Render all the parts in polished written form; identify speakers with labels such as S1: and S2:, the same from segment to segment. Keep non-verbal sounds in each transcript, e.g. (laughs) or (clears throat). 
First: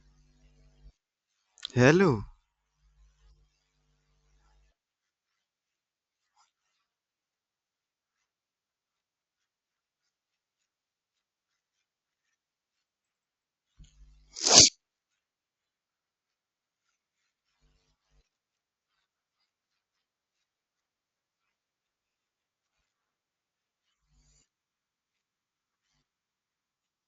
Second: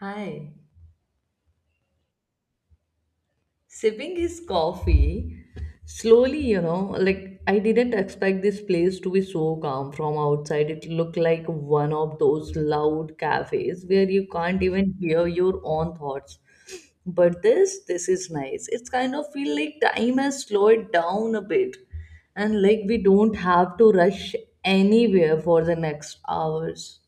S1: Hi.
S2: Hello.
S1: Sipping his coffee slowly, you know, like I didn't expect this place to be so calm from outside. It looked like one of those loud cafes where you can't even hear your own thoughts. But this is nice. It's kind of feel like time has slowed down a bit. And like we don't have to rush anywhere for the next hours.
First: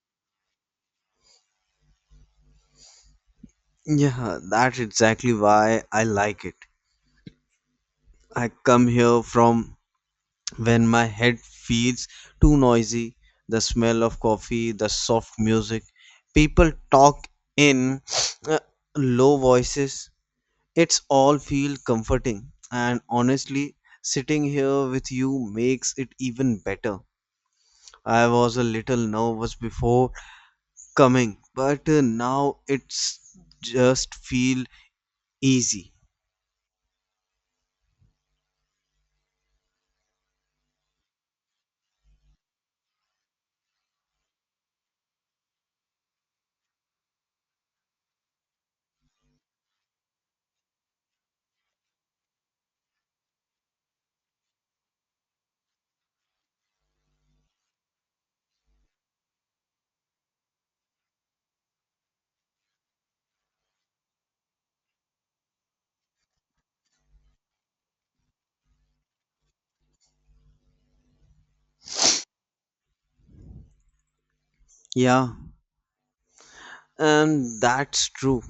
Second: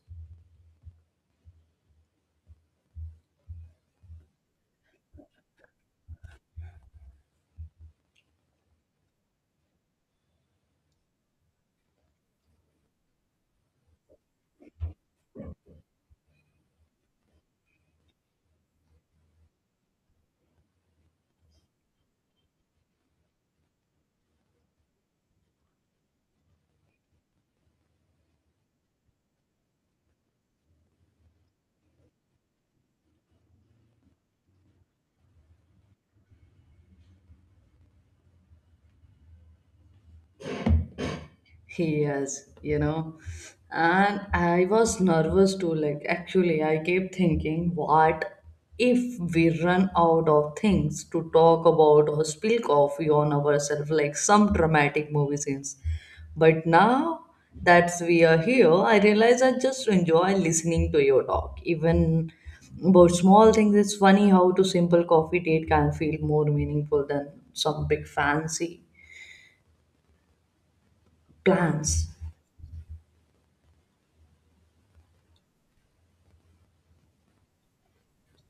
S2: Yeah, that's exactly why I like it. I come here from when my head feels too noisy, the smell of coffee, the soft music, people talk in (sniffs) uh, low voices. It's all feel comforting and honestly, sitting here with you makes it even better. I was a little nervous before coming, but now it's just feel easy.
S1: Yes, you know, and I was nervous too. Like, actually, I kept thinking, what if we run out of things to talk about or spill coffee on ourselves, like some dramatic movie scenes? But now that we are here, I realize I just enjoy listening to your talk, even about small things. It's funny how to simple coffee date can feel more meaningful than some big fancy plans.
S2: Yeah, and that's true.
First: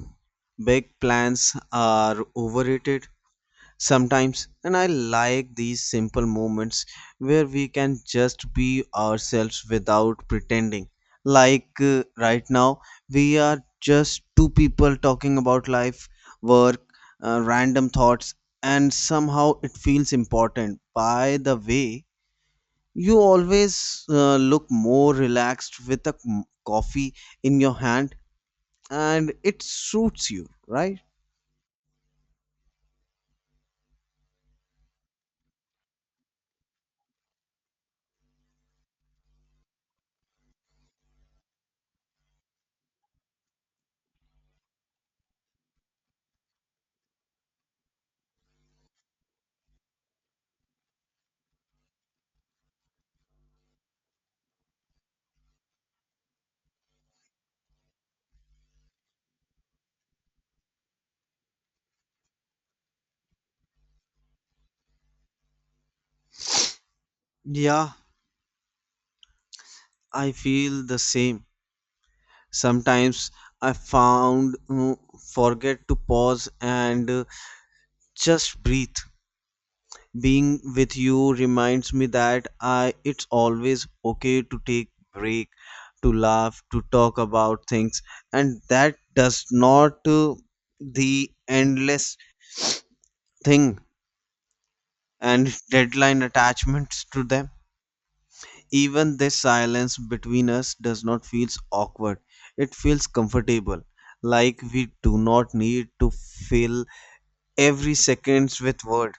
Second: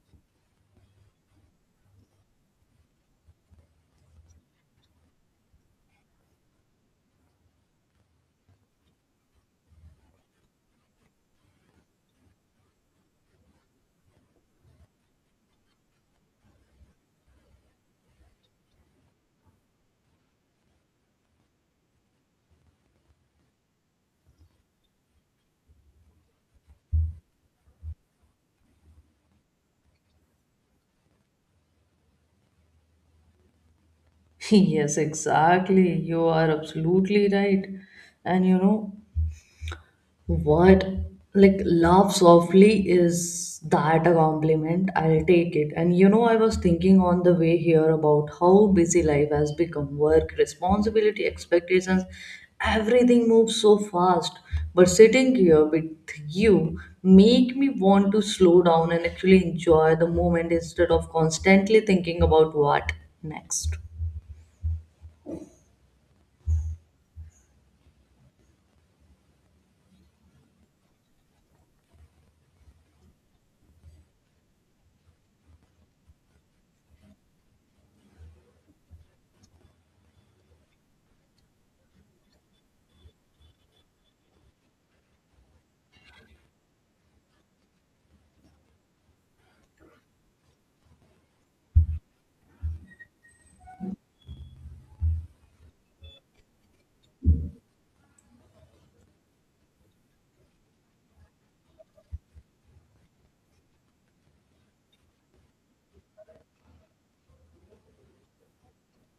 S2: Big plans are overrated sometimes, and I like these simple moments where we can just be ourselves without pretending. Like right now, we are just two people talking about life, work, random thoughts, and somehow it feels important. By the way, you always look more relaxed with a coffee in your hand and it suits you, right?
S1: (laughs) Yes, exactly. You are absolutely right. And you know what? Like, laugh softly is that a compliment? I'll take it. And you know, I was thinking on the way here about how busy life has become work, responsibility, expectations, everything moves so fast. But sitting here with you make me want to slow down and actually enjoy the moment instead of constantly thinking about what next.
S2: Yeah, I feel the same. Sometimes I found forget to pause and just breathe. Being with you reminds me that I it's always okay to take break, to laugh, to talk about things, and that does not the endless thing and (laughs) deadline attachments to them. Even this silence between us does not feel awkward. It feels comfortable, like we do not need to fill every seconds with word.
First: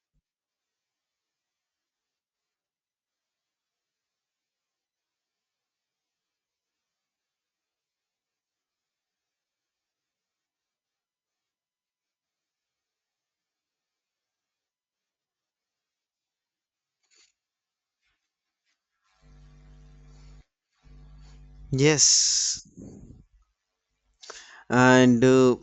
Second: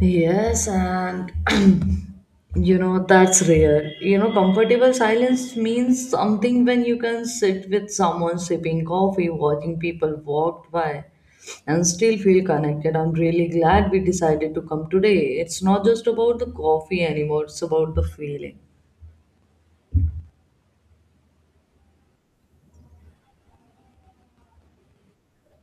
S1: Yes, and (clears throat) you know, that's rare. You know, comfortable silence means something when you can sit with someone sipping coffee, watching people walk by, and still feel connected. I'm really glad we decided to come today. It's not just about the coffee anymore, it's about the feeling.
S2: Yes, and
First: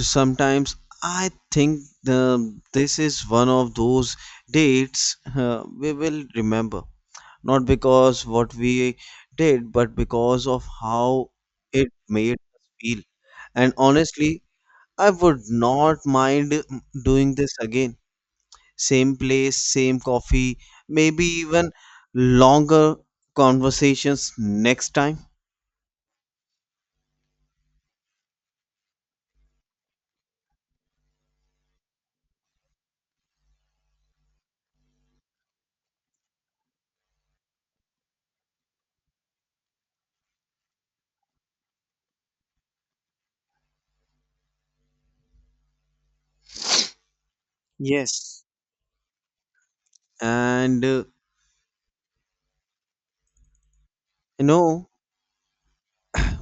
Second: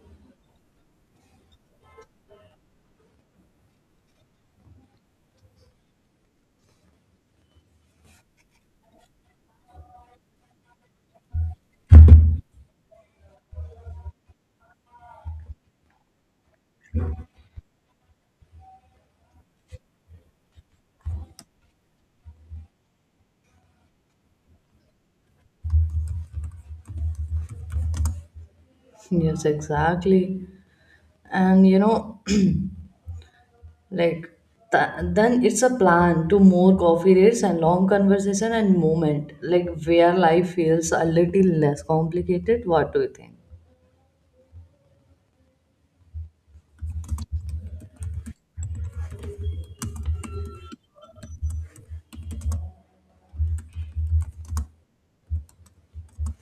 S2: sometimes I think this is one of those dates we will remember. Not because what we did, but because of how it made us feel. And honestly, I would not mind doing this again. Same place, same coffee, maybe even longer conversations next time.
S1: (laughs) Yes, exactly. And you know, (clears throat) Like then it's a plan to more coffee rates and long conversation and moment, like where life feels a little less complicated. What do you think?
S2: Yes. And you know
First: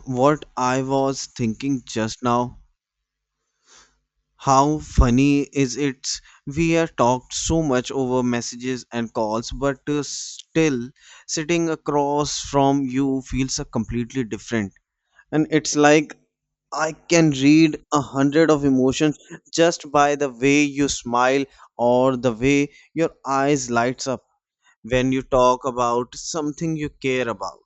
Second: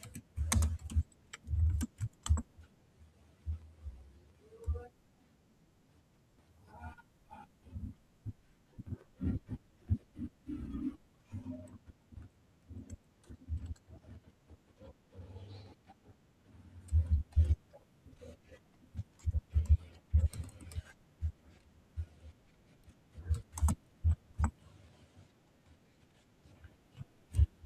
S2: what I was thinking just now? How funny is it? We have talked so much over messages and calls, but still sitting across from you feels completely different. And it's like I can read 100 of emotions just by the way you smile or the way your eyes lights up when you talk about something you care about.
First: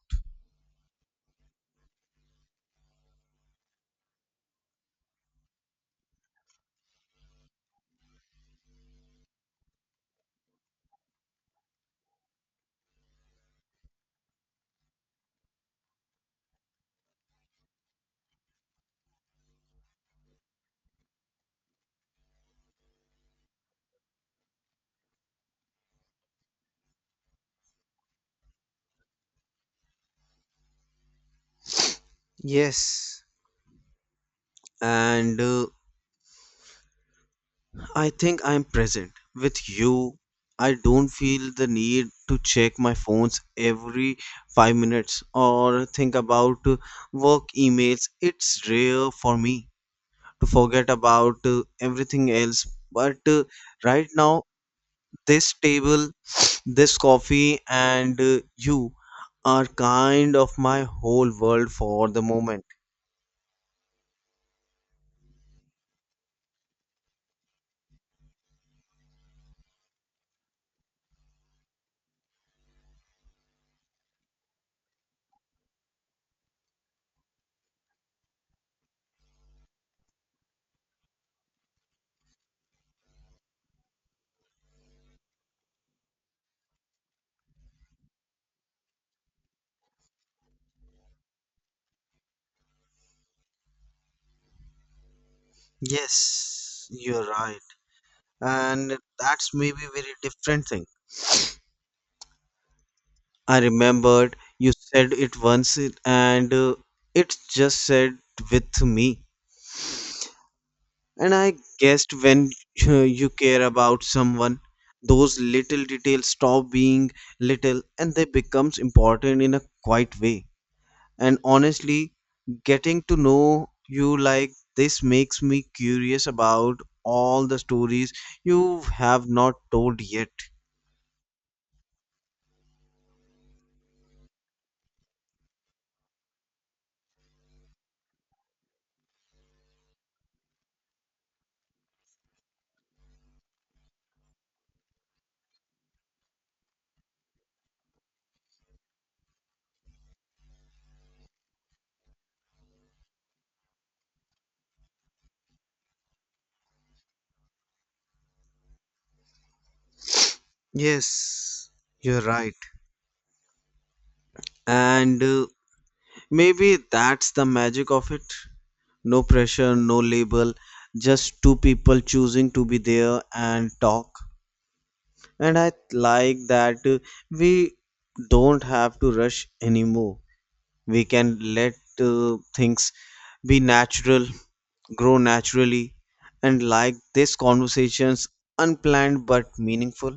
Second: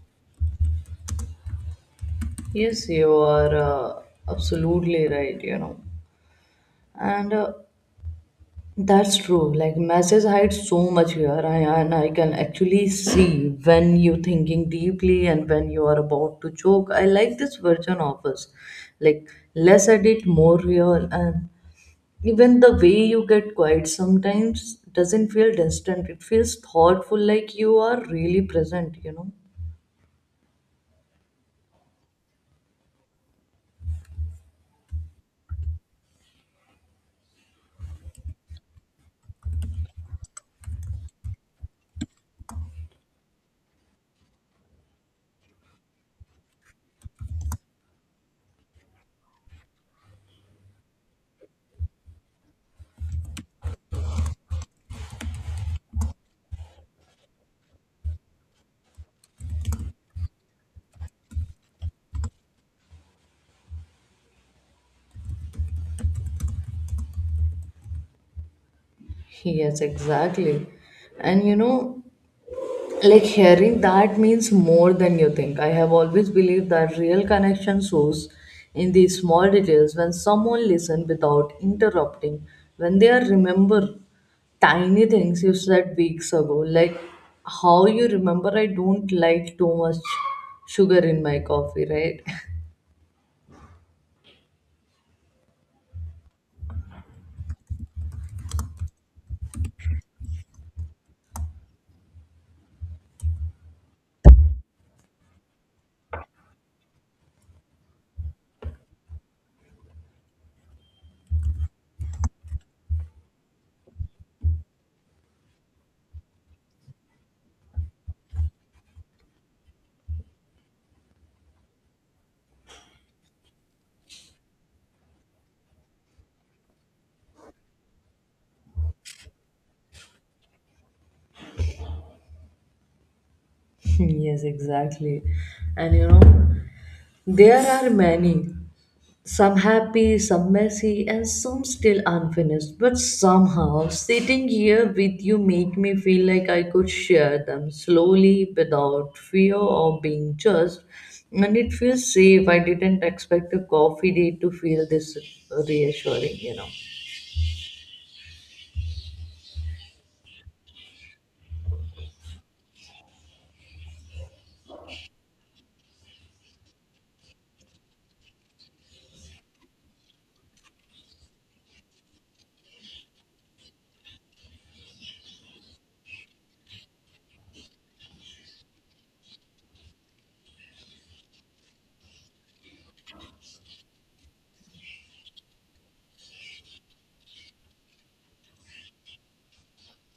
S1: Yes, you are absolutely right, you know. And That's true. Like message hides so much here, I, and I can actually see when you're thinking deeply and when you are about to choke. I like this version of us, like less edit, more real, and even the way you get quiet sometimes doesn't feel distant it feels thoughtful like you are really present you know
S2: Yes. And I think I'm present with you. I don't feel the need to check my phones every 5 minutes or think about work emails. It's rare for me to forget about everything else. But right now this table, this coffee, and you are kind of my whole world for the moment.
S1: yes exactly and you know like hearing that means more than you think I have always believed that real connection shows in these small details when someone listens without interrupting when they are remember tiny things you said weeks ago like how you remember I don't like too much sugar in my coffee right. (laughs)
S2: Yes, you're right. And that's maybe very different thing. I remembered you said it once and it just said with me. And I guessed when (laughs) you care about someone, those little details stop being little and they becomes important in a quiet way. And honestly, getting to know you like this makes me curious about all the stories you have not told yet.
S1: Yes, exactly. And you know, there are many, some happy, some messy, and some still unfinished. But somehow, sitting here with you make me feel like I could share them slowly without fear of being judged. And it feels safe. I didn't expect a coffee date to feel this reassuring, you know.
S2: Yes, you're right. And maybe that's the magic of it. No pressure, no label, just two people choosing to be there and talk. And I like that we don't have to rush anymore. We can let things be natural grow naturally, and like this conversation's unplanned but meaningful.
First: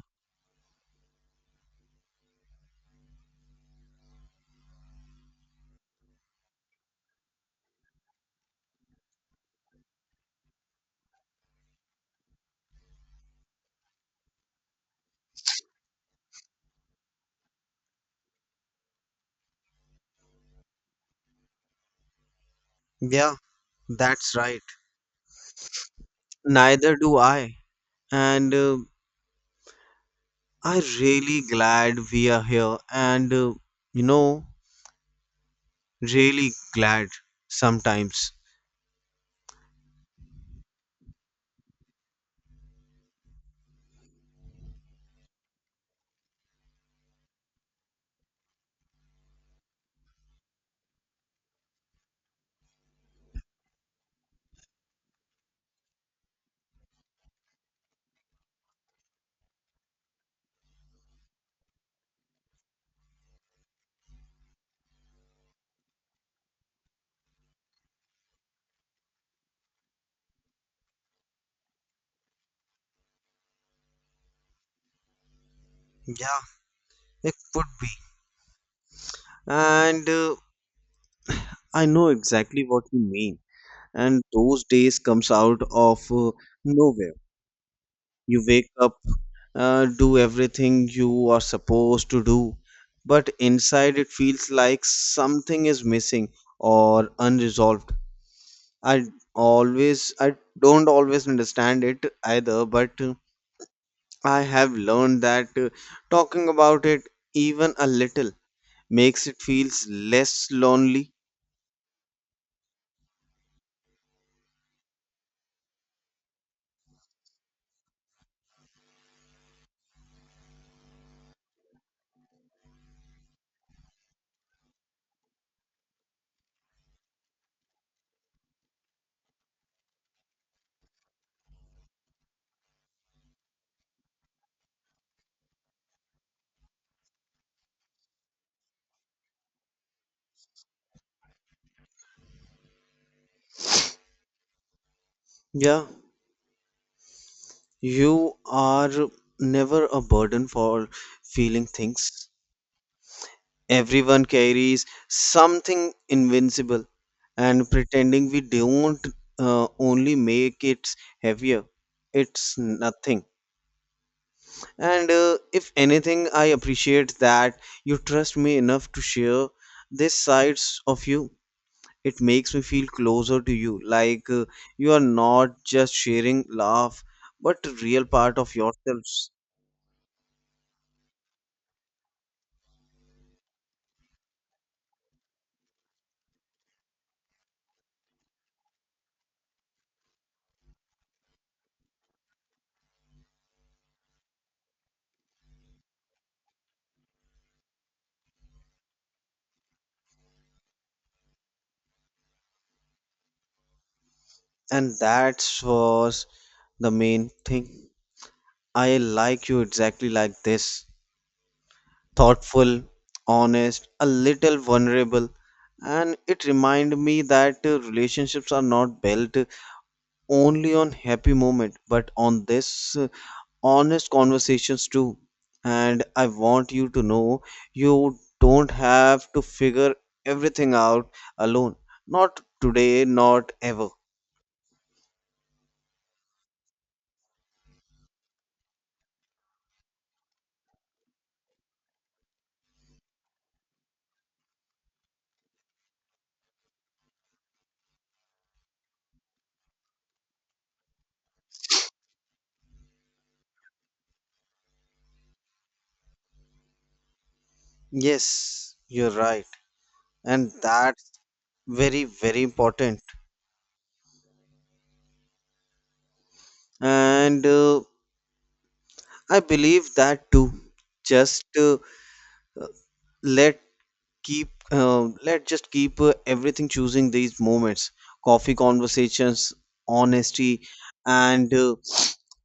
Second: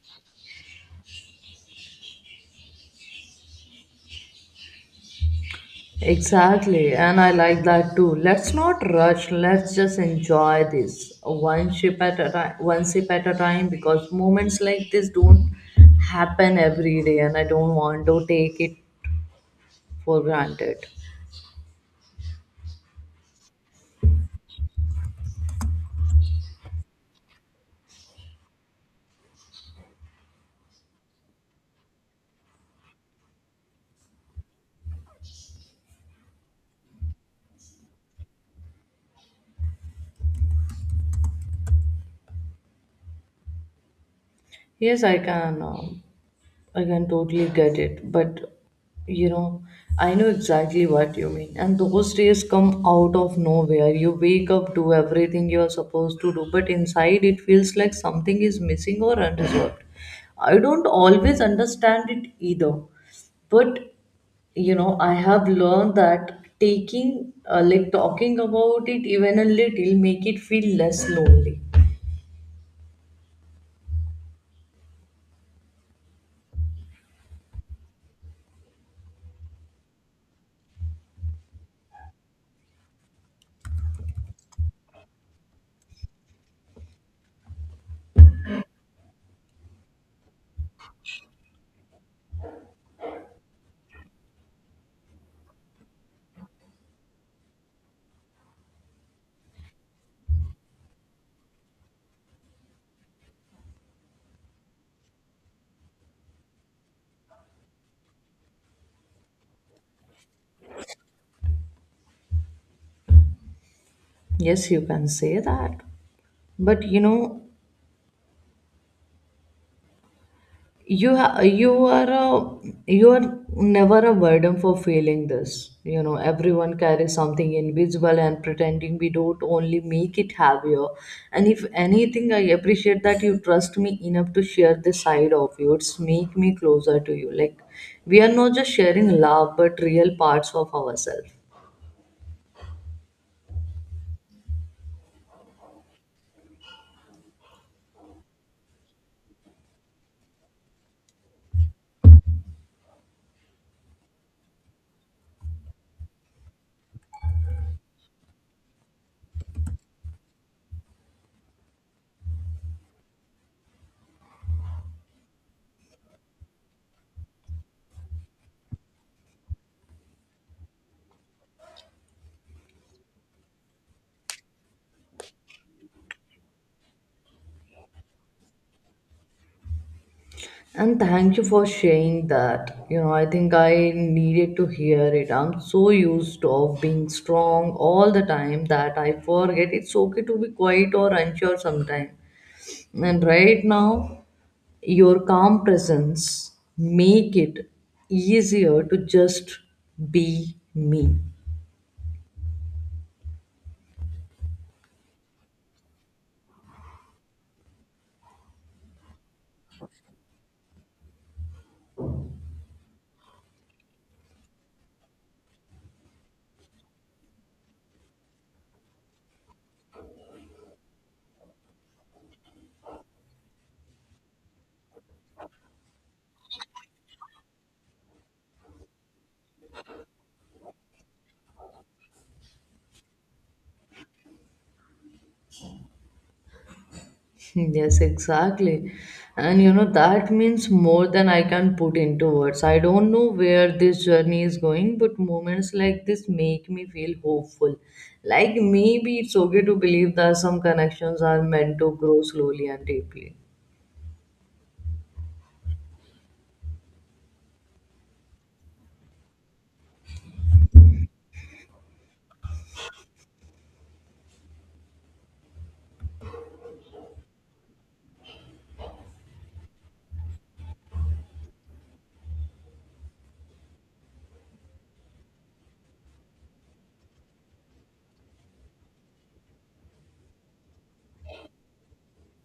S1: Exactly, and I like that too. Let's not rush. Let's just enjoy this one sip at a time, one sip at a time, because moments like this don't happen every day, and I don't want to take it for granted.
S2: Yeah, that's right. Neither do I. And I'm really glad we are here, and you know, really glad sometimes.
S1: Yes, I can. I can totally get it, but you know, I know exactly what you mean. And those days come out of nowhere. You wake up, do everything you're supposed to do, but inside it feels like something is missing or unresolved. I don't always understand it either, but you know, I have learned that like talking about it even a little, make it feel less lonely.
S2: Yeah, it could be. And I know exactly what you mean. And those days comes out of nowhere. You wake up, do everything you are supposed to do, but inside it feels like something is missing or unresolved. I I don't always understand it either, but I have learned that talking about it even a little makes it feels less lonely.
S1: Yes, you can say that. But you know, you ha- you are a you are never a burden for feeling this you know everyone carries something invisible and pretending we don't only make it heavier and if anything I appreciate that you trust me enough to share this side of you it's make me closer to you like we are not just sharing love but real parts of ourselves.
S2: Yeah, you are never a burden for feeling things. Everyone carries something invincible, and pretending we don't only make it heavier. It's nothing. And if anything, I appreciate that you trust me enough to share these sides of you. It makes me feel closer to you, like you are not just sharing laugh, but a real part of yourselves.
S1: And thank you for sharing that. You know, I think I needed to hear it. I'm so used to of being strong all the time that I forget it's okay to be quiet or unsure sometimes. And right now, your calm presence make it easier to just be me.
S2: And that was the main thing. I like you exactly like this. Thoughtful, honest, a little vulnerable. And it reminded me that relationships are not built only on happy moment, but on this honest conversations too. And I want you to know you don't have to figure everything out alone. Not today, not ever.
S1: Yes, exactly. And you know, that means more than I can put into words. I don't know where this journey is going, but moments like this make me feel hopeful. Like maybe it's okay to believe that some connections are meant to grow slowly and deeply.
S2: Yes, you're right. And that's very, very important. And I believe that too. Just let keep Let just keep everything choosing these moments, coffee conversations, honesty, and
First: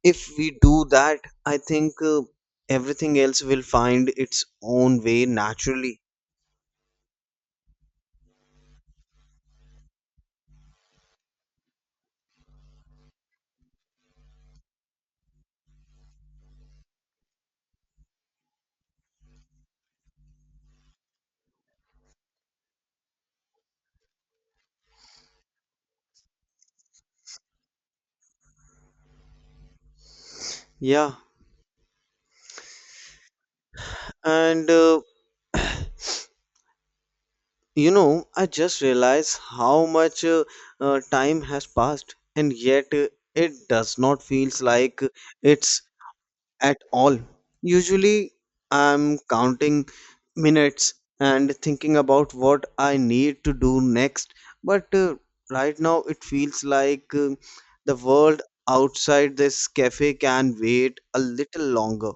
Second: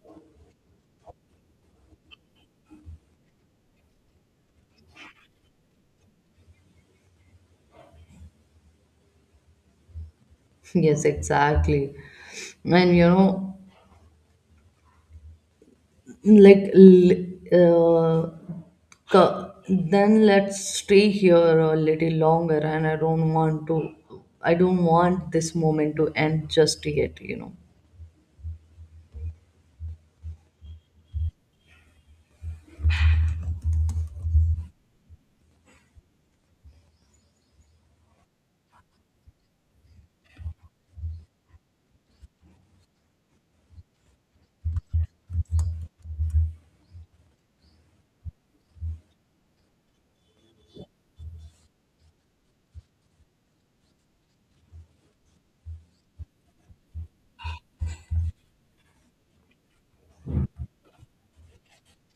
S2: if we do that, I think everything else will find its own way naturally.
S1: (laughs) Yes, exactly. And you know, like l- uh, then let's stay here a little longer and I don't want this moment to end just yet you know
S2: Yeah, and you know, I just realized how much time has passed, and yet it does not feels like it's at all. Usually, I'm counting minutes and thinking about what I need to do next. But right now, it feels like the world outside this cafe can wait a little longer.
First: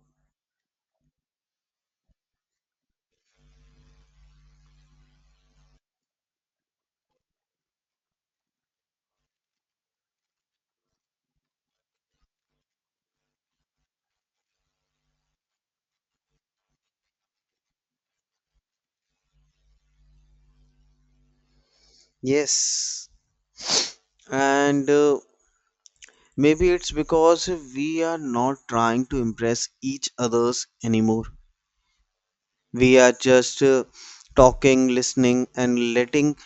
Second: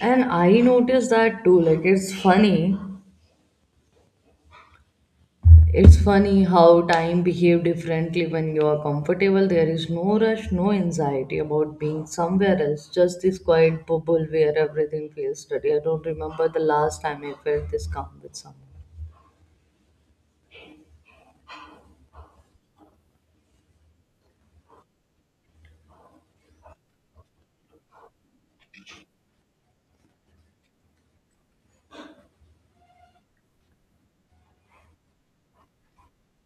S1: and I noticed that too like it's funny how time behave differently when you are comfortable there is no rush no anxiety about being somewhere else just this quiet bubble where everything feels steady I don't remember the last time I felt this calm with someone.
S2: Yes, and maybe it's because we are not trying to impress each others anymore. We are just talking, listening, and letting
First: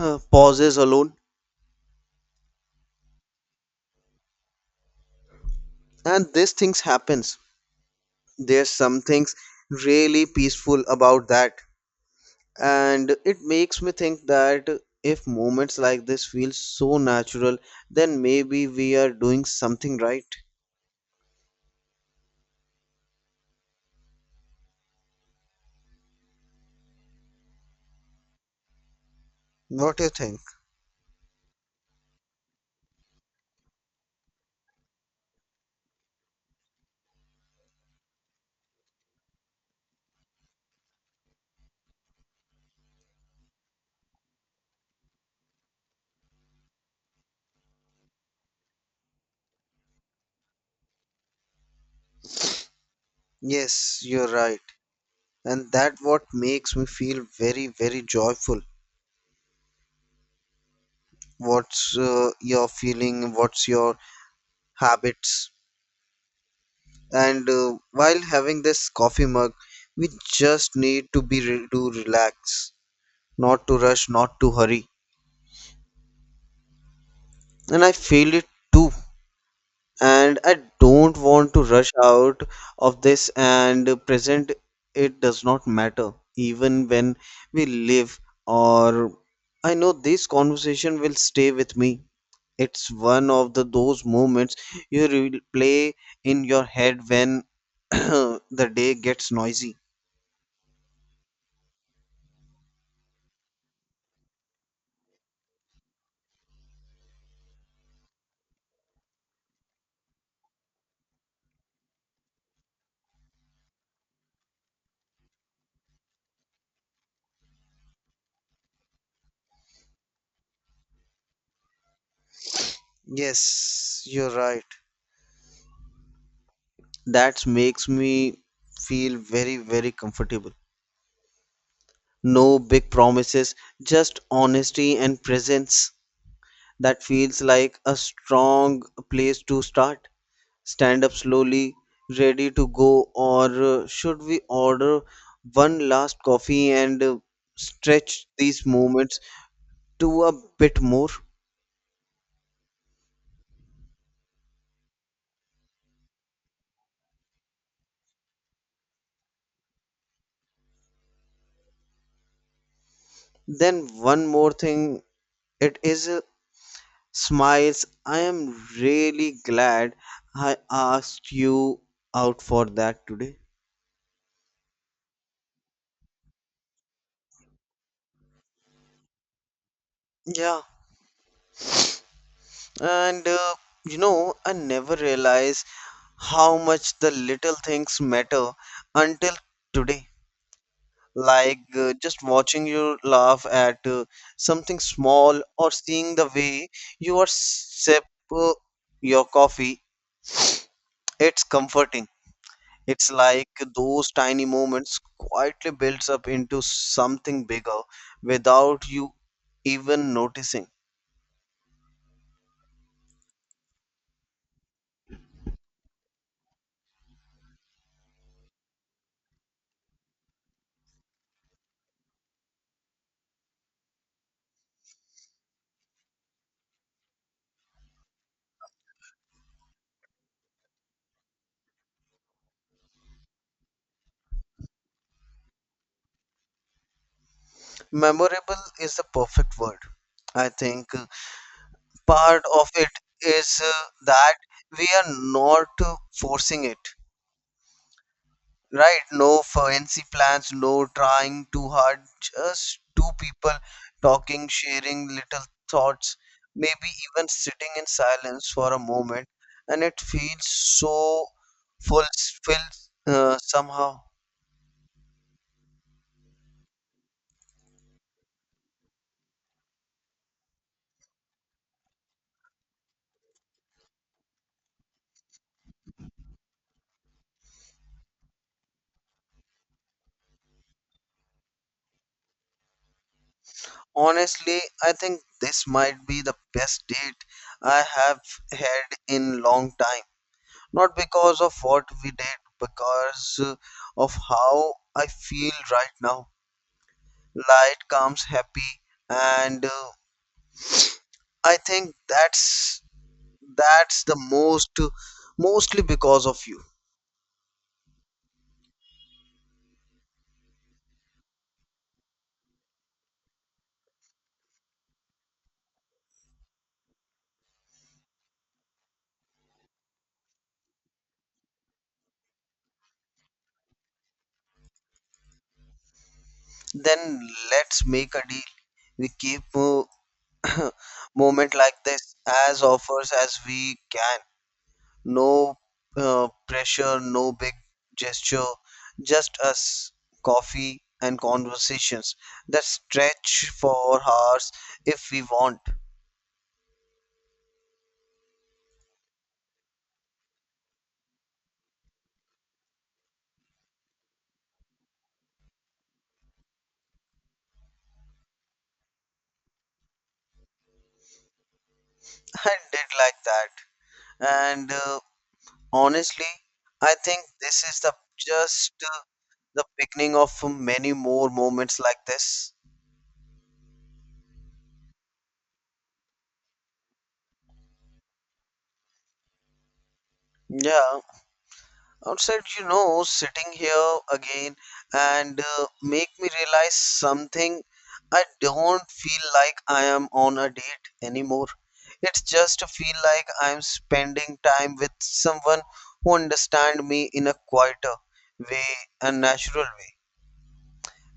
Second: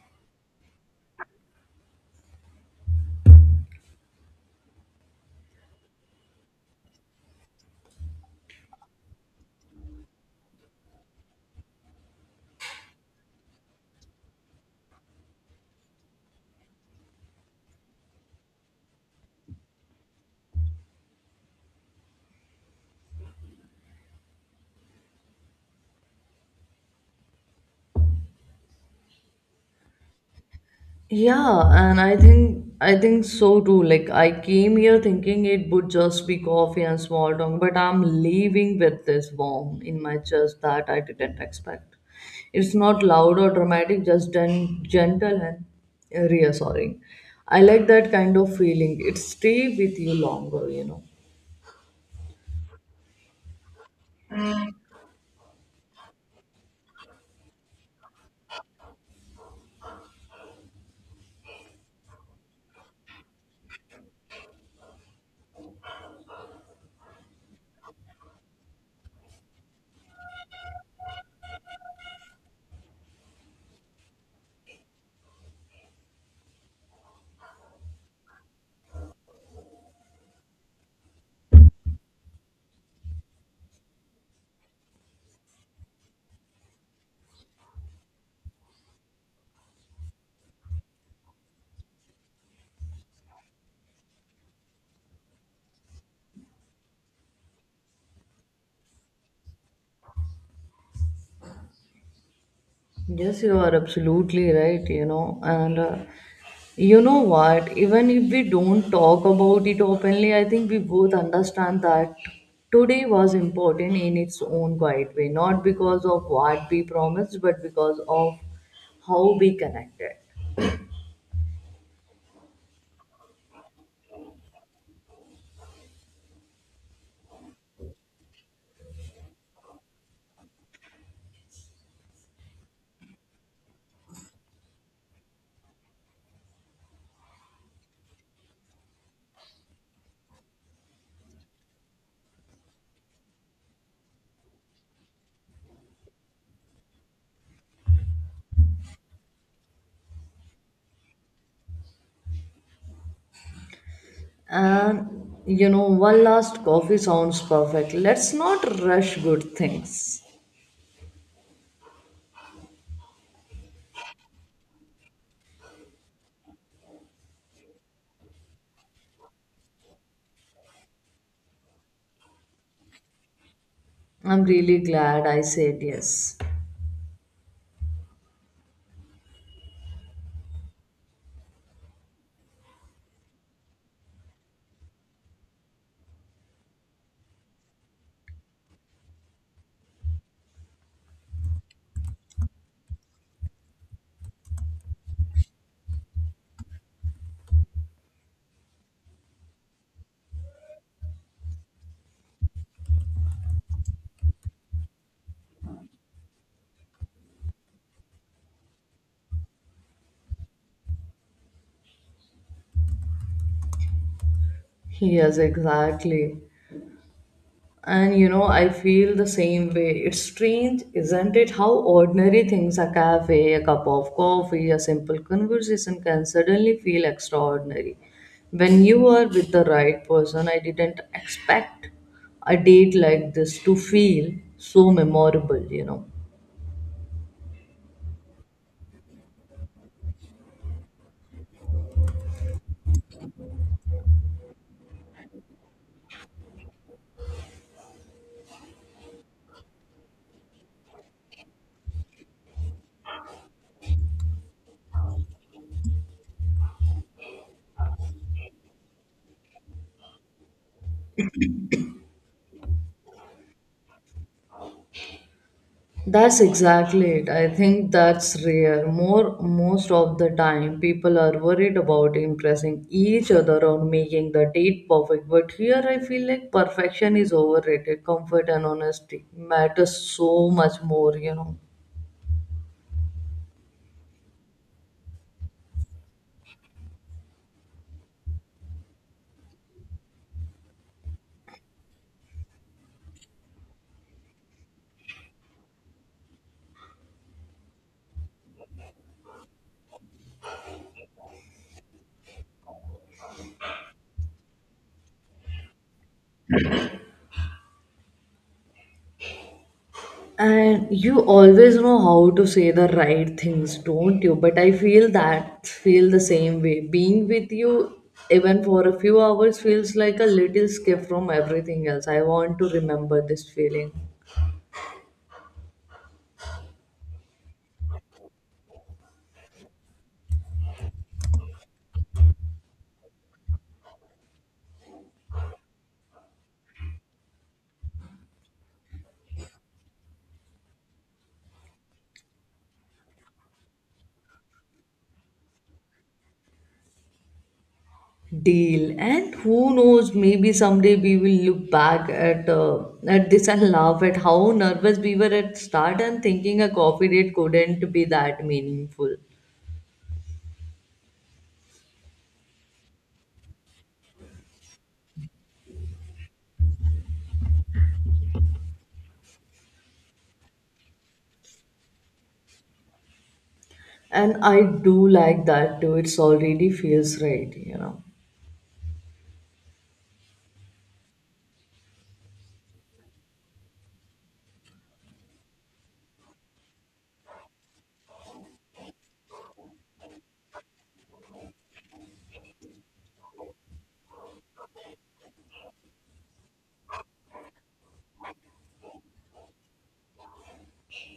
S2: pauses alone. And these things happens, there's some things really peaceful about that, and it makes me think that if moments like this feel so natural, then maybe we are doing something right. What do you think?
S1: Yeah, and I think so too. Like I came here thinking it would just be coffee and small talk, but I'm leaving with this warmth in my chest that I didn't expect. It's not loud or dramatic, just gentle and reassuring. I like that kind of feeling. It stay with you longer, you know.
S2: Yes, you're right. And that what makes me feel very, very joyful. What's your feeling, what's your habits? And while having this coffee mug, we just need to to relax, not to rush, not to hurry. And I feel it too. And I don't want to rush out of this and present, it does not matter, even when we live or I know this conversation will stay with me. It's one of the those moments you replay in your head when (clears throat) the day gets noisy.
S1: Yes, you are absolutely right, you know, and you know what, even if we don't talk about it openly, I think we both understand that today was important in its own quiet way, not because of what we promised, but because of how we connected.
S2: Yes, you're right. That makes me feel very, very comfortable. No big promises, just honesty and presence. That feels like a strong place to start. Stand up slowly, ready to go, or should we order one last coffee and stretch these moments to a bit more?
S1: And you know, one last coffee sounds perfect. Let's not rush good things.
S2: Then, one more thing it is smiles. I am really glad I asked you out for that today.
S1: I'm really glad I said yes.
S2: Yeah. And you know, I never realized how much the little things matter until today. Like just watching you laugh at something small or seeing the way you are sip uh, your coffee, it's comforting. It's like those tiny moments quietly builds up into something bigger without you even noticing.
S1: Yes, exactly. And you know, I feel the same way. It's strange, isn't it? How ordinary things a cafe, a cup of coffee, a simple conversation can suddenly feel extraordinary. When you are with the right person, I didn't expect a date like this to feel so memorable, you know.
S2: Memorable is the perfect word. I think part of it is that we are not forcing it, right? No fancy plans, no trying too hard, just two people talking, sharing little thoughts, maybe even sitting in silence for a moment, and it feels so fulfilled somehow.
S1: That's exactly it. I think that's rare. More Most of the time people are worried about impressing each other or making the date perfect. But here I feel like perfection is overrated. Comfort and honesty matters so much more, you know.
S2: Honestly, I think this might be the best date I have had in long time, not because of what we did, because of how I feel right now. Light comes happy, and I think that's the mostly because of you.
S1: And you always know how to say the right things, don't you? But I feel the same way. Being with you even for a few hours feels like a little escape from everything else. I want to remember this feeling.
S2: Then let's make a deal. We keep (coughs) (clears throat) moment like this as offers as we can. No pressure, no big gesture, just us, coffee, and conversations that stretch for hours if we want. (laughs)
S1: Deal, and who knows maybe someday we will look back at at this and laugh at how nervous we were at start and thinking a coffee date couldn't be that meaningful.
S2: I did like that. And honestly, I think this is just uh, the beginning of many more moments like this.
S1: And I do like that too, it's already feels right you know.
S2: Yeah, outside, you know, sitting here again and make me realize something. I don't feel like I am on a date anymore. It's just feel like I'm spending time with someone who understand me in a quieter way and natural way.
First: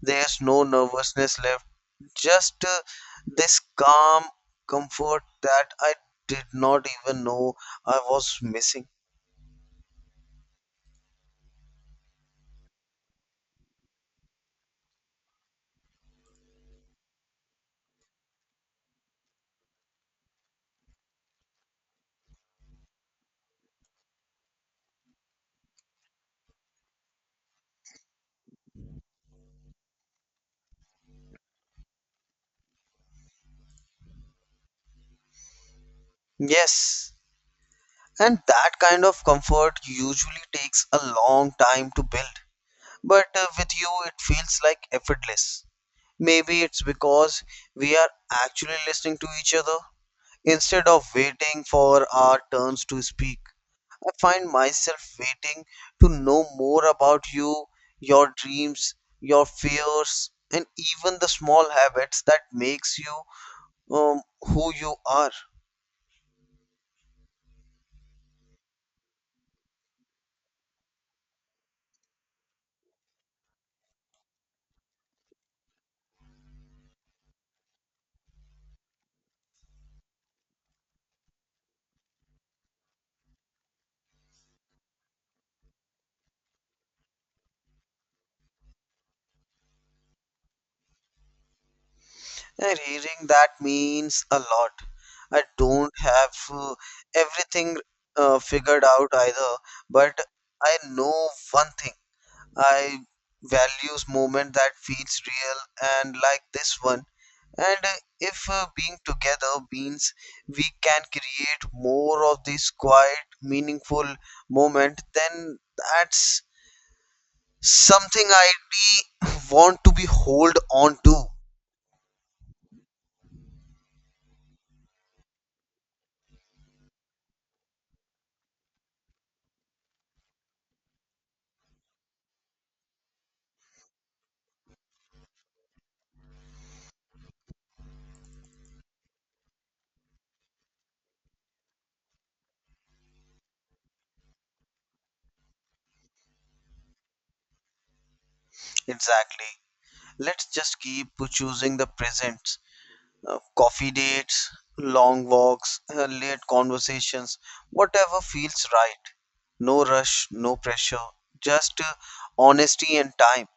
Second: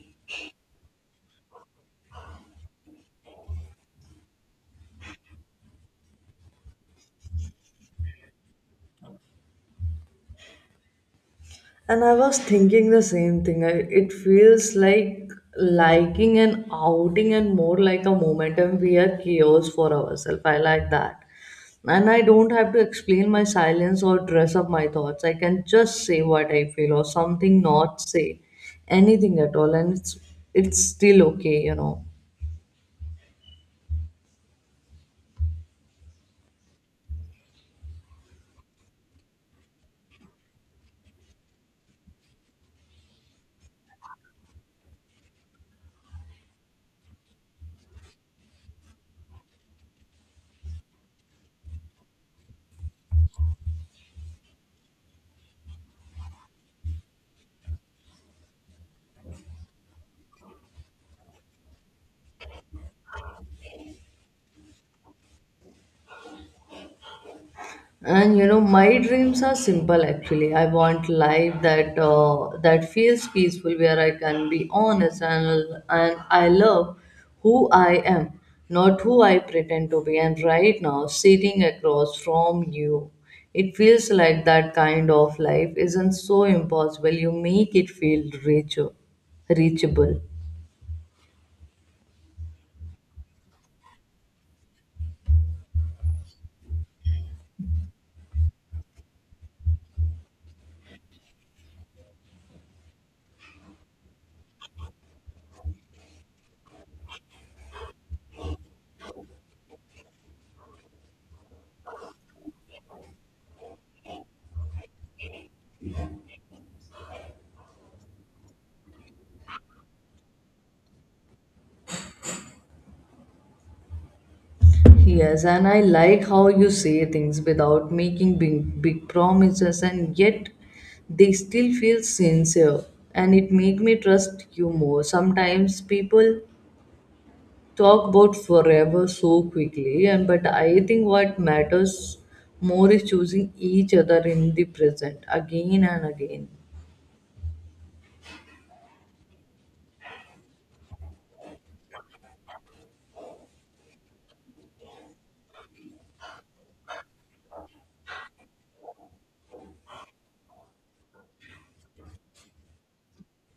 S2: There's no nervousness left, just this calm comfort that I did not even know I was missing.
S1: And I was thinking the same thing. It feels like liking an outing and more like a momentum we are chaos for ourselves. I like that. And I don't have to explain my silence or dress up my thoughts. I can just say what I feel or something, not say anything at all, and it's still okay, you know.
S2: Yes, and that kind of comfort usually takes a long time to build. But with you, it feels like effortless. Maybe it's because we are actually listening to each other instead of waiting for our turns to speak. I find myself waiting to know more about you, your dreams, your fears, and even the small habits that makes you who you are.
S1: And you know, my dreams are simple actually. I want life that that feels peaceful, where I can be honest and I love who I am, not who I pretend to be. And right now, sitting across from you, it feels like that kind of life isn't so impossible. You make it feel reachable.
S2: Yeah, reading that means a lot. I don't have everything figured out either, but I know one thing. I values moment that feels real and like this one. And if being together means we can create more of this quiet, meaningful moment, then that's something I really (laughs) want to be hold on to.
S1: Yes, and I like how you say things without making big promises, and yet they still feel sincere, and it make me trust you more. Sometimes people talk about forever so quickly, and but I think what matters more is choosing each other in the present again and again.
S2: Exactly. Let's just keep choosing the presents. Coffee dates, long walks, late conversations, whatever feels right. No rush, no pressure, just honesty and time.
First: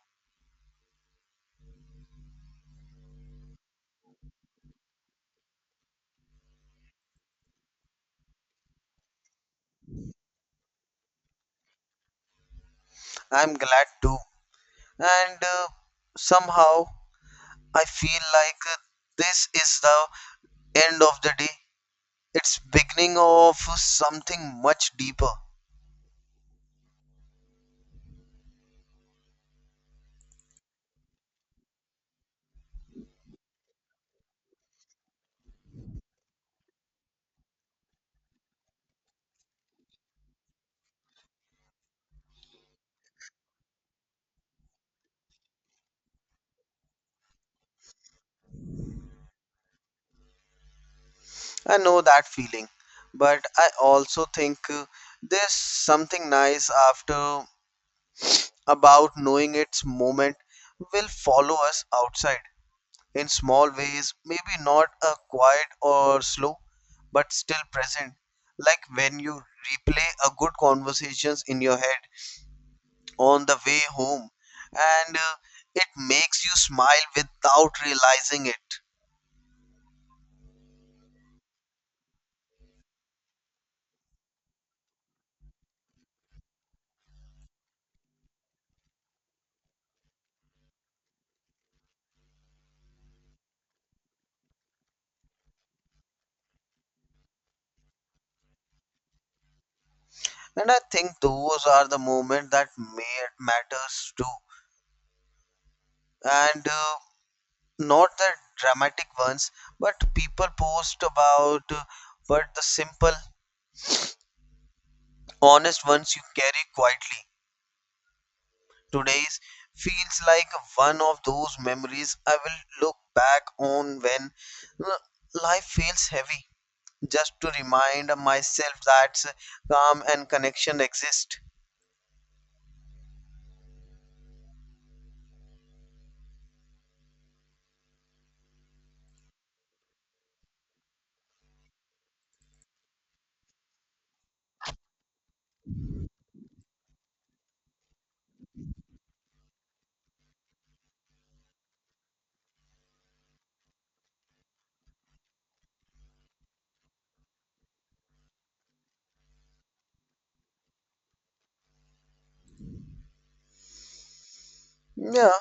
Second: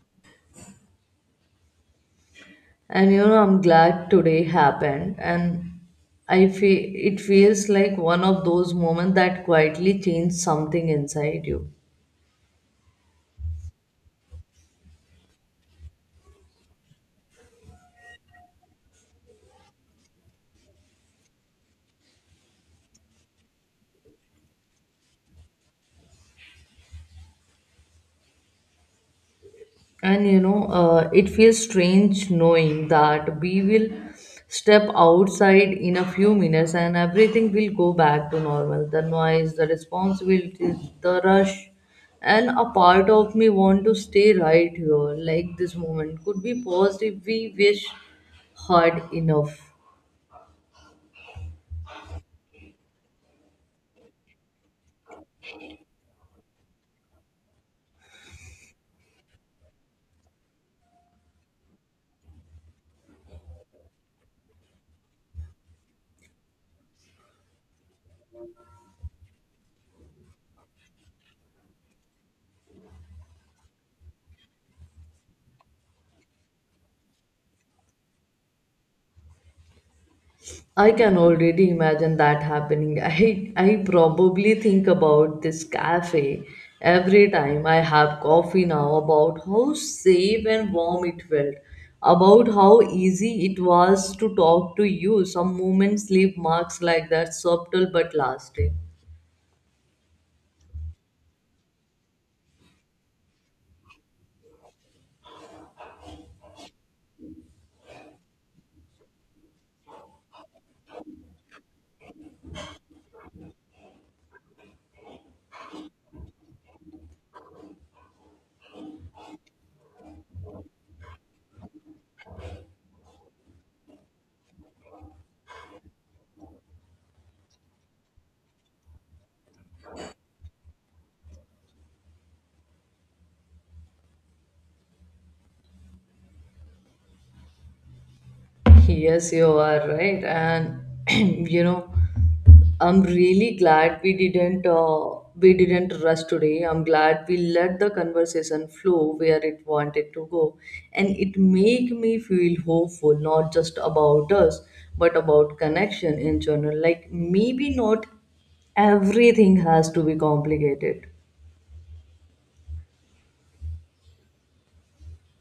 S1: And you know, I'm glad today happened, and I feel it feels like one of those moments that quietly changed something inside you.
S2: I'm glad too. And somehow I feel like this is the end of the day. It's beginning of something much deeper.
S1: And you know, it feels strange knowing that we will step outside in a few minutes and everything will go back to normal. The noise, the responsibilities, the rush, and a part of me want to stay right here, like this moment could be paused if we wish hard enough.
S2: I know that feeling, but I also think there's something nice after about knowing its moment will follow us outside in small ways, maybe not a quiet or slow, but still present. Like when you replay a good conversations in your head on the way home, and it makes you smile without realizing it.
S1: I can already imagine that happening. (laughs) I probably think about this cafe every time I have coffee now about how safe and warm it felt, about how easy it was to talk to you. Some moments leave marks like that, subtle but lasting.
S2: And I think those are the moments that may matters too and not the dramatic ones but people post about but the simple honest ones you carry quietly. Today's feels like one of those memories I will look back on when uh, life feels heavy just to remind myself that calm and connection exist.
S1: Yes, you are right. And (clears throat) you know, I'm really glad we didn't rush today. I'm glad we let the conversation flow where it wanted to go, and it make me feel hopeful, not just about us, but about connection in general. Like maybe not everything has to be complicated.
S2: Yeah,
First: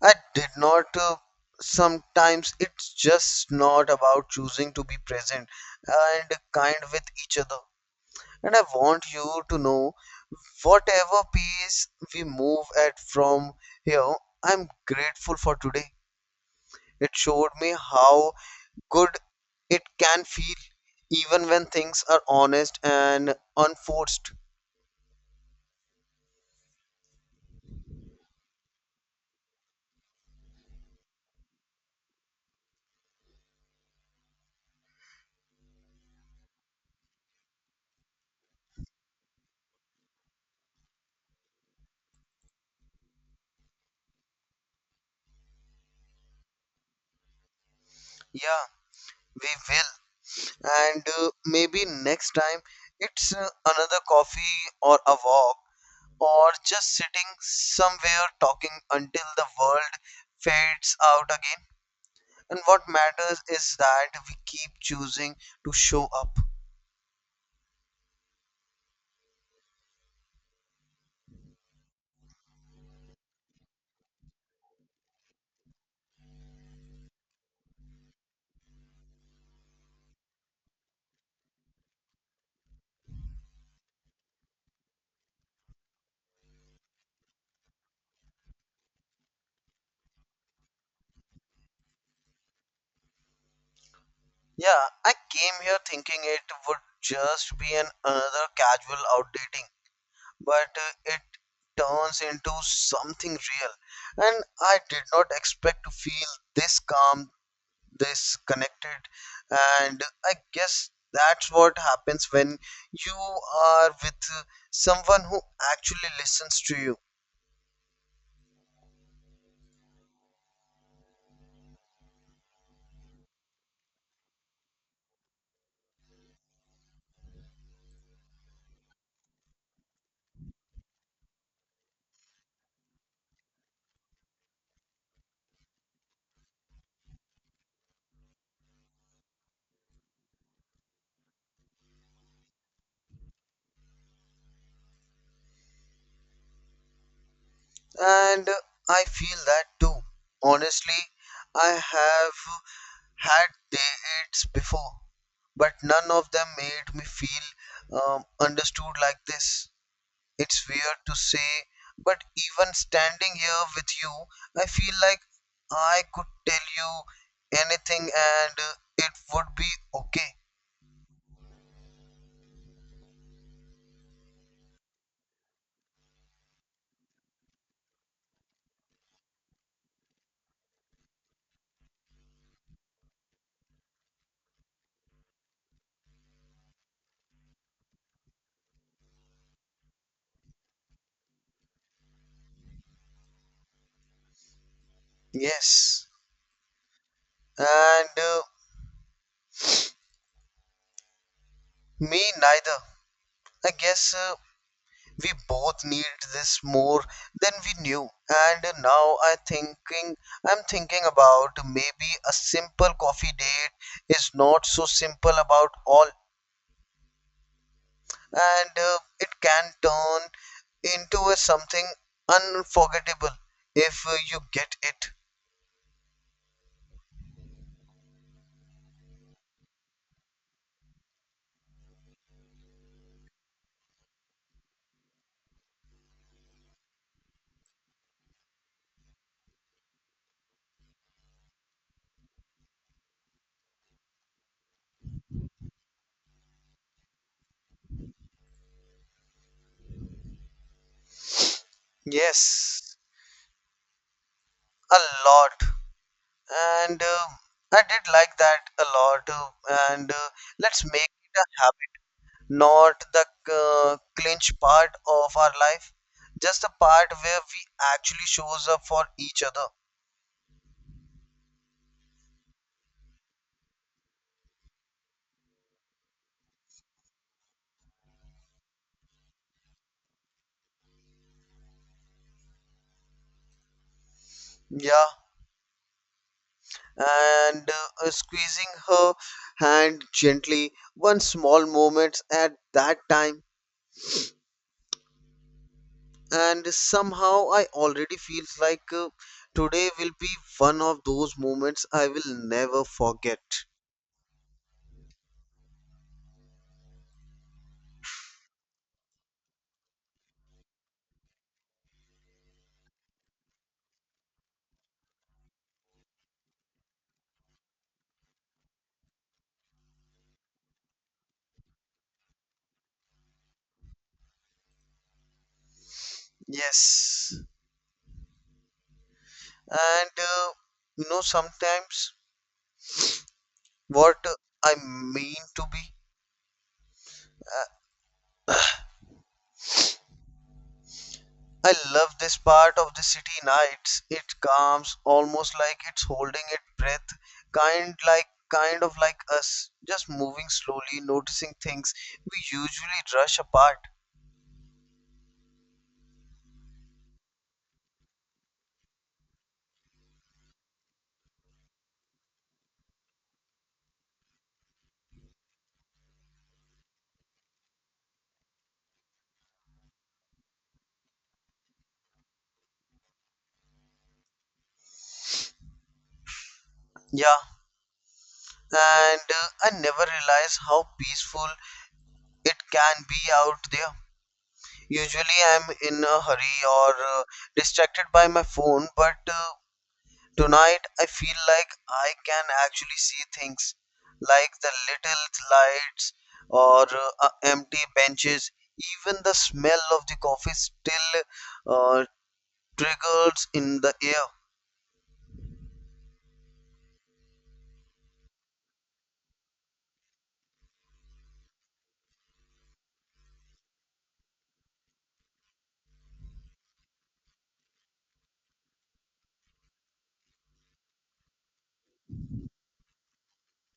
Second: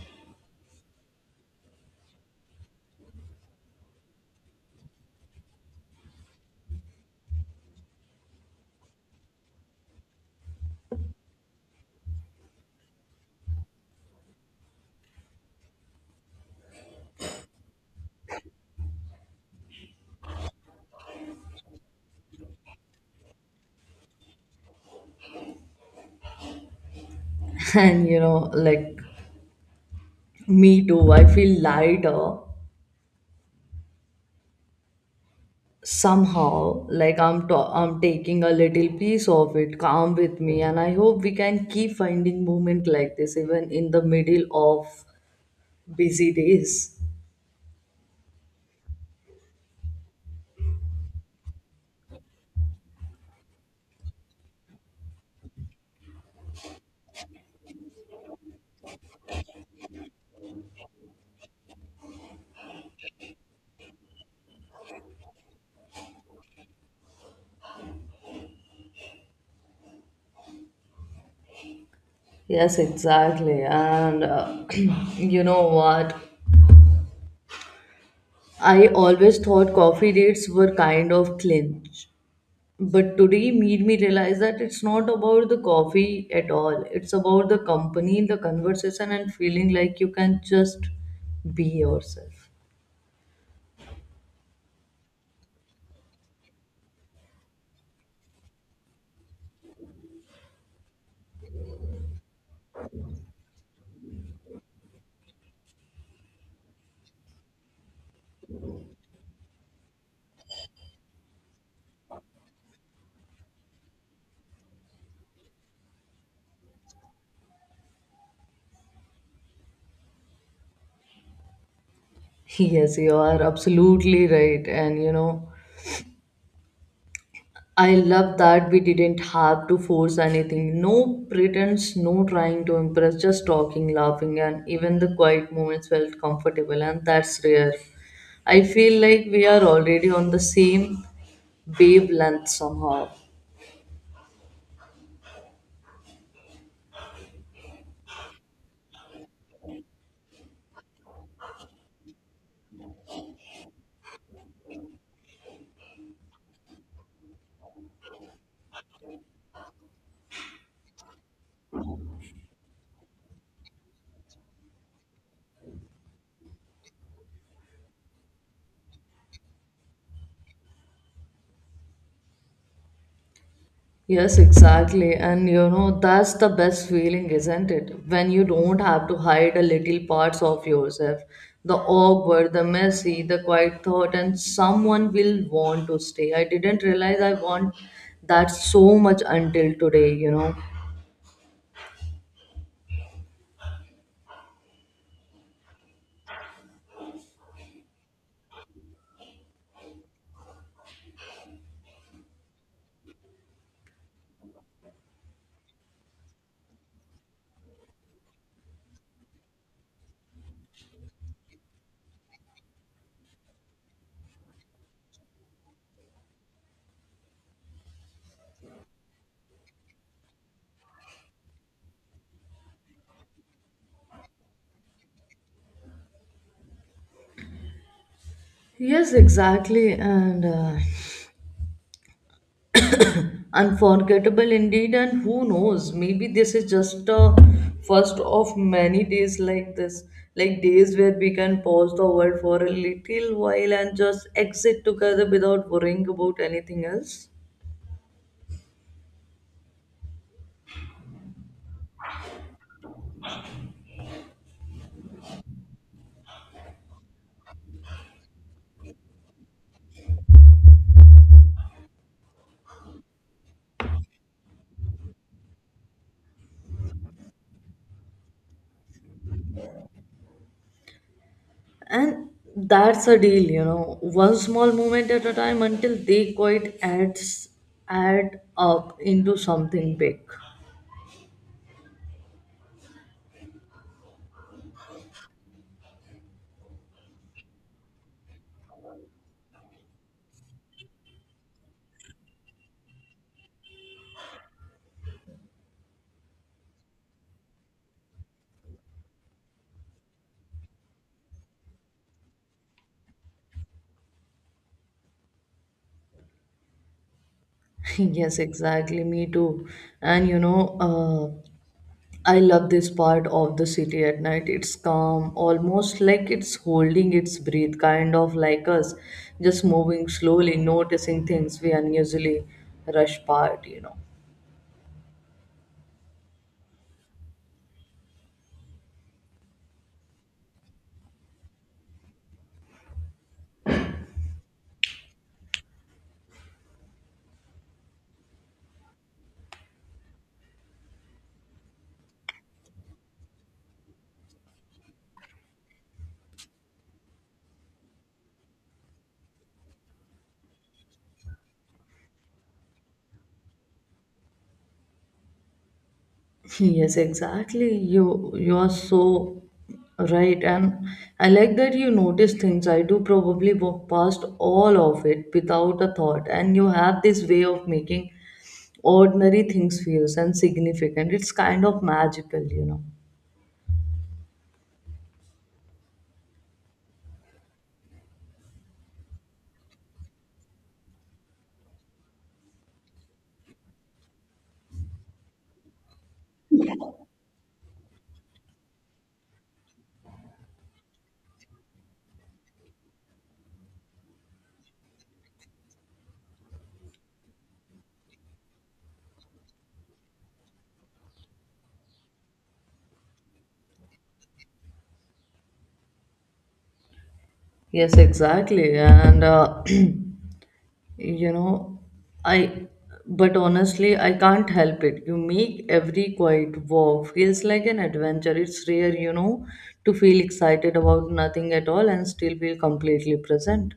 S2: I did not. Sometimes it's just not about choosing to be present and kind with each other. And I want you to know whatever pace we move at from here, I'm grateful for today. It showed me how good it can feel even when things are honest and unforced.
S1: (laughs) And you know like me too I feel lighter somehow like I'm taking a little piece of it calm with me and I hope we can keep finding moment like this even in the middle of busy days
S2: Yeah, we will. And maybe next time it's another coffee or a walk or just sitting somewhere talking until the world fades out again. And what matters is that we keep choosing to show up.
S1: yes exactly and (clears throat) you know what I always thought coffee dates were kind of clinch but today made me realize that it's not about the coffee at all it's about the company the conversation and feeling like you can just be yourself.
S2: Yeah, I came here thinking it would just be an another casual out dating, but it turns into something real. And I did not expect to feel this calm, this connected, and I guess that's what happens when you are with someone who actually listens to you.
S1: Yes, you are absolutely right. And you know, I love that we didn't have to force anything. No pretense, no trying to impress, just talking, laughing, and even the quiet moments felt comfortable, and that's rare. I feel like we are already on the same wavelength somehow.
S2: And I feel that too, honestly. I have had dates before but none of them made me feel understood like this. It's weird to say, but even standing here with you, I feel like I could tell you anything and it would be okay.
S1: Yes, exactly. And you know, that's the best feeling, isn't it? When you don't have to hide a little parts of yourself the awkward, the messy, the quiet thought, and someone will want to stay. I didn't realize I want that so much until today, you know.
S2: Yes. And me neither. I guess we both need this more than we knew. And now I thinking, I'm thinking about maybe a simple coffee date is not so simple about all, and it can turn into a something unforgettable if you get it.
S1: Yes, exactly. And Unforgettable indeed, and who knows, maybe this is just a first of many days like this, like days where we can pause the world for a little while and just exit together without worrying about anything else.
S2: Yes, a lot. And I did like that a lot. And Let's make it a habit, not the clinch part of our life, just the part where we actually shows up for each other.
S1: And that's a deal, you know, one small moment at a time until they quite adds add up into something big.
S2: Yeah, and squeezing her hand gently one small moment at that time, and somehow I already feels like today will be one of those moments I will never forget.
S1: (laughs) Yes, exactly. Me too. And you know, I love this part of the city at night. It's calm, almost like it's holding its breath, kind of like us, just moving slowly, noticing things we unusually rush past, you know.
S2: Yes, and you know sometimes what I mean to be. Uh, I love this part of the city nights. It calms, almost like it's holding its breath, kind like kind of like us, just moving slowly, noticing things we usually rush apart.
S1: (laughs) Yes, exactly. You are so right, and I like that you notice things. I do probably walk past all of it without a thought, and you have this way of making ordinary things feels and significant. It's kind of magical, you know.
S2: Yeah, and I never realize how peaceful it can be out there. Usually, I'm in a hurry or distracted by my phone, but tonight I feel like I can actually see things like the little lights or empty benches. Even the smell of the coffee still uh, triggers in the air.
S1: Yes, exactly. And, (clears throat) you know, I, but honestly, I can't help it. You make every quiet walk feels like an adventure. It's rare, you know, to feel excited about nothing at all and still feel completely present.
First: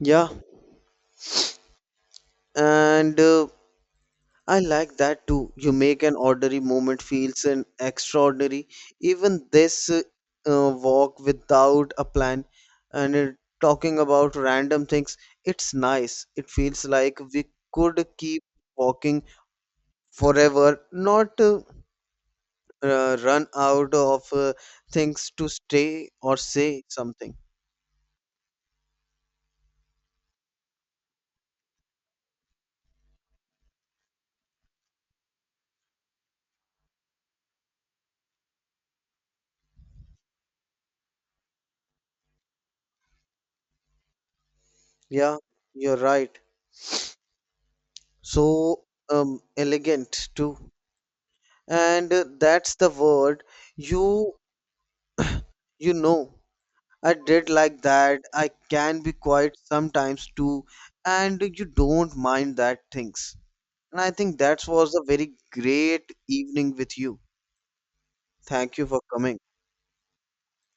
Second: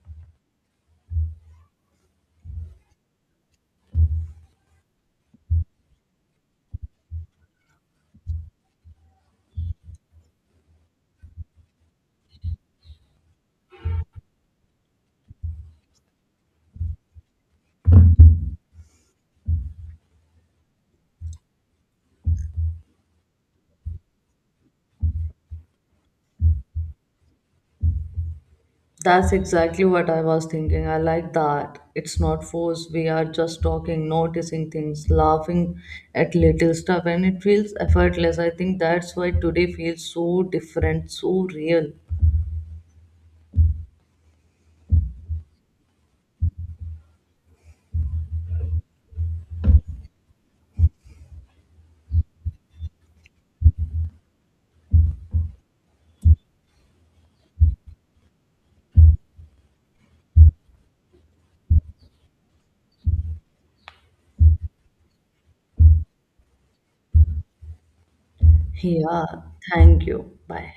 S2: Yeah, and I like that too. You make an ordinary moment feels an extraordinary. Even this walk without a plan and talking about random things, it's nice. It feels like we could keep walking forever, not run out of things to stay or say something.
S1: That's exactly what I was thinking. I like that. It's not forced. We are just talking, noticing things, laughing at little stuff, and it feels effortless. I think that's why today feels so different, so real.
S2: Yeah, you're right. So elegant too. And that's the word. You you know, I did like that. I can be quiet sometimes too, and you don't mind that things. And I think that was a very great evening with you. Thank you for
S1: Yeah,
S2: coming.
S1: thank you. Bye.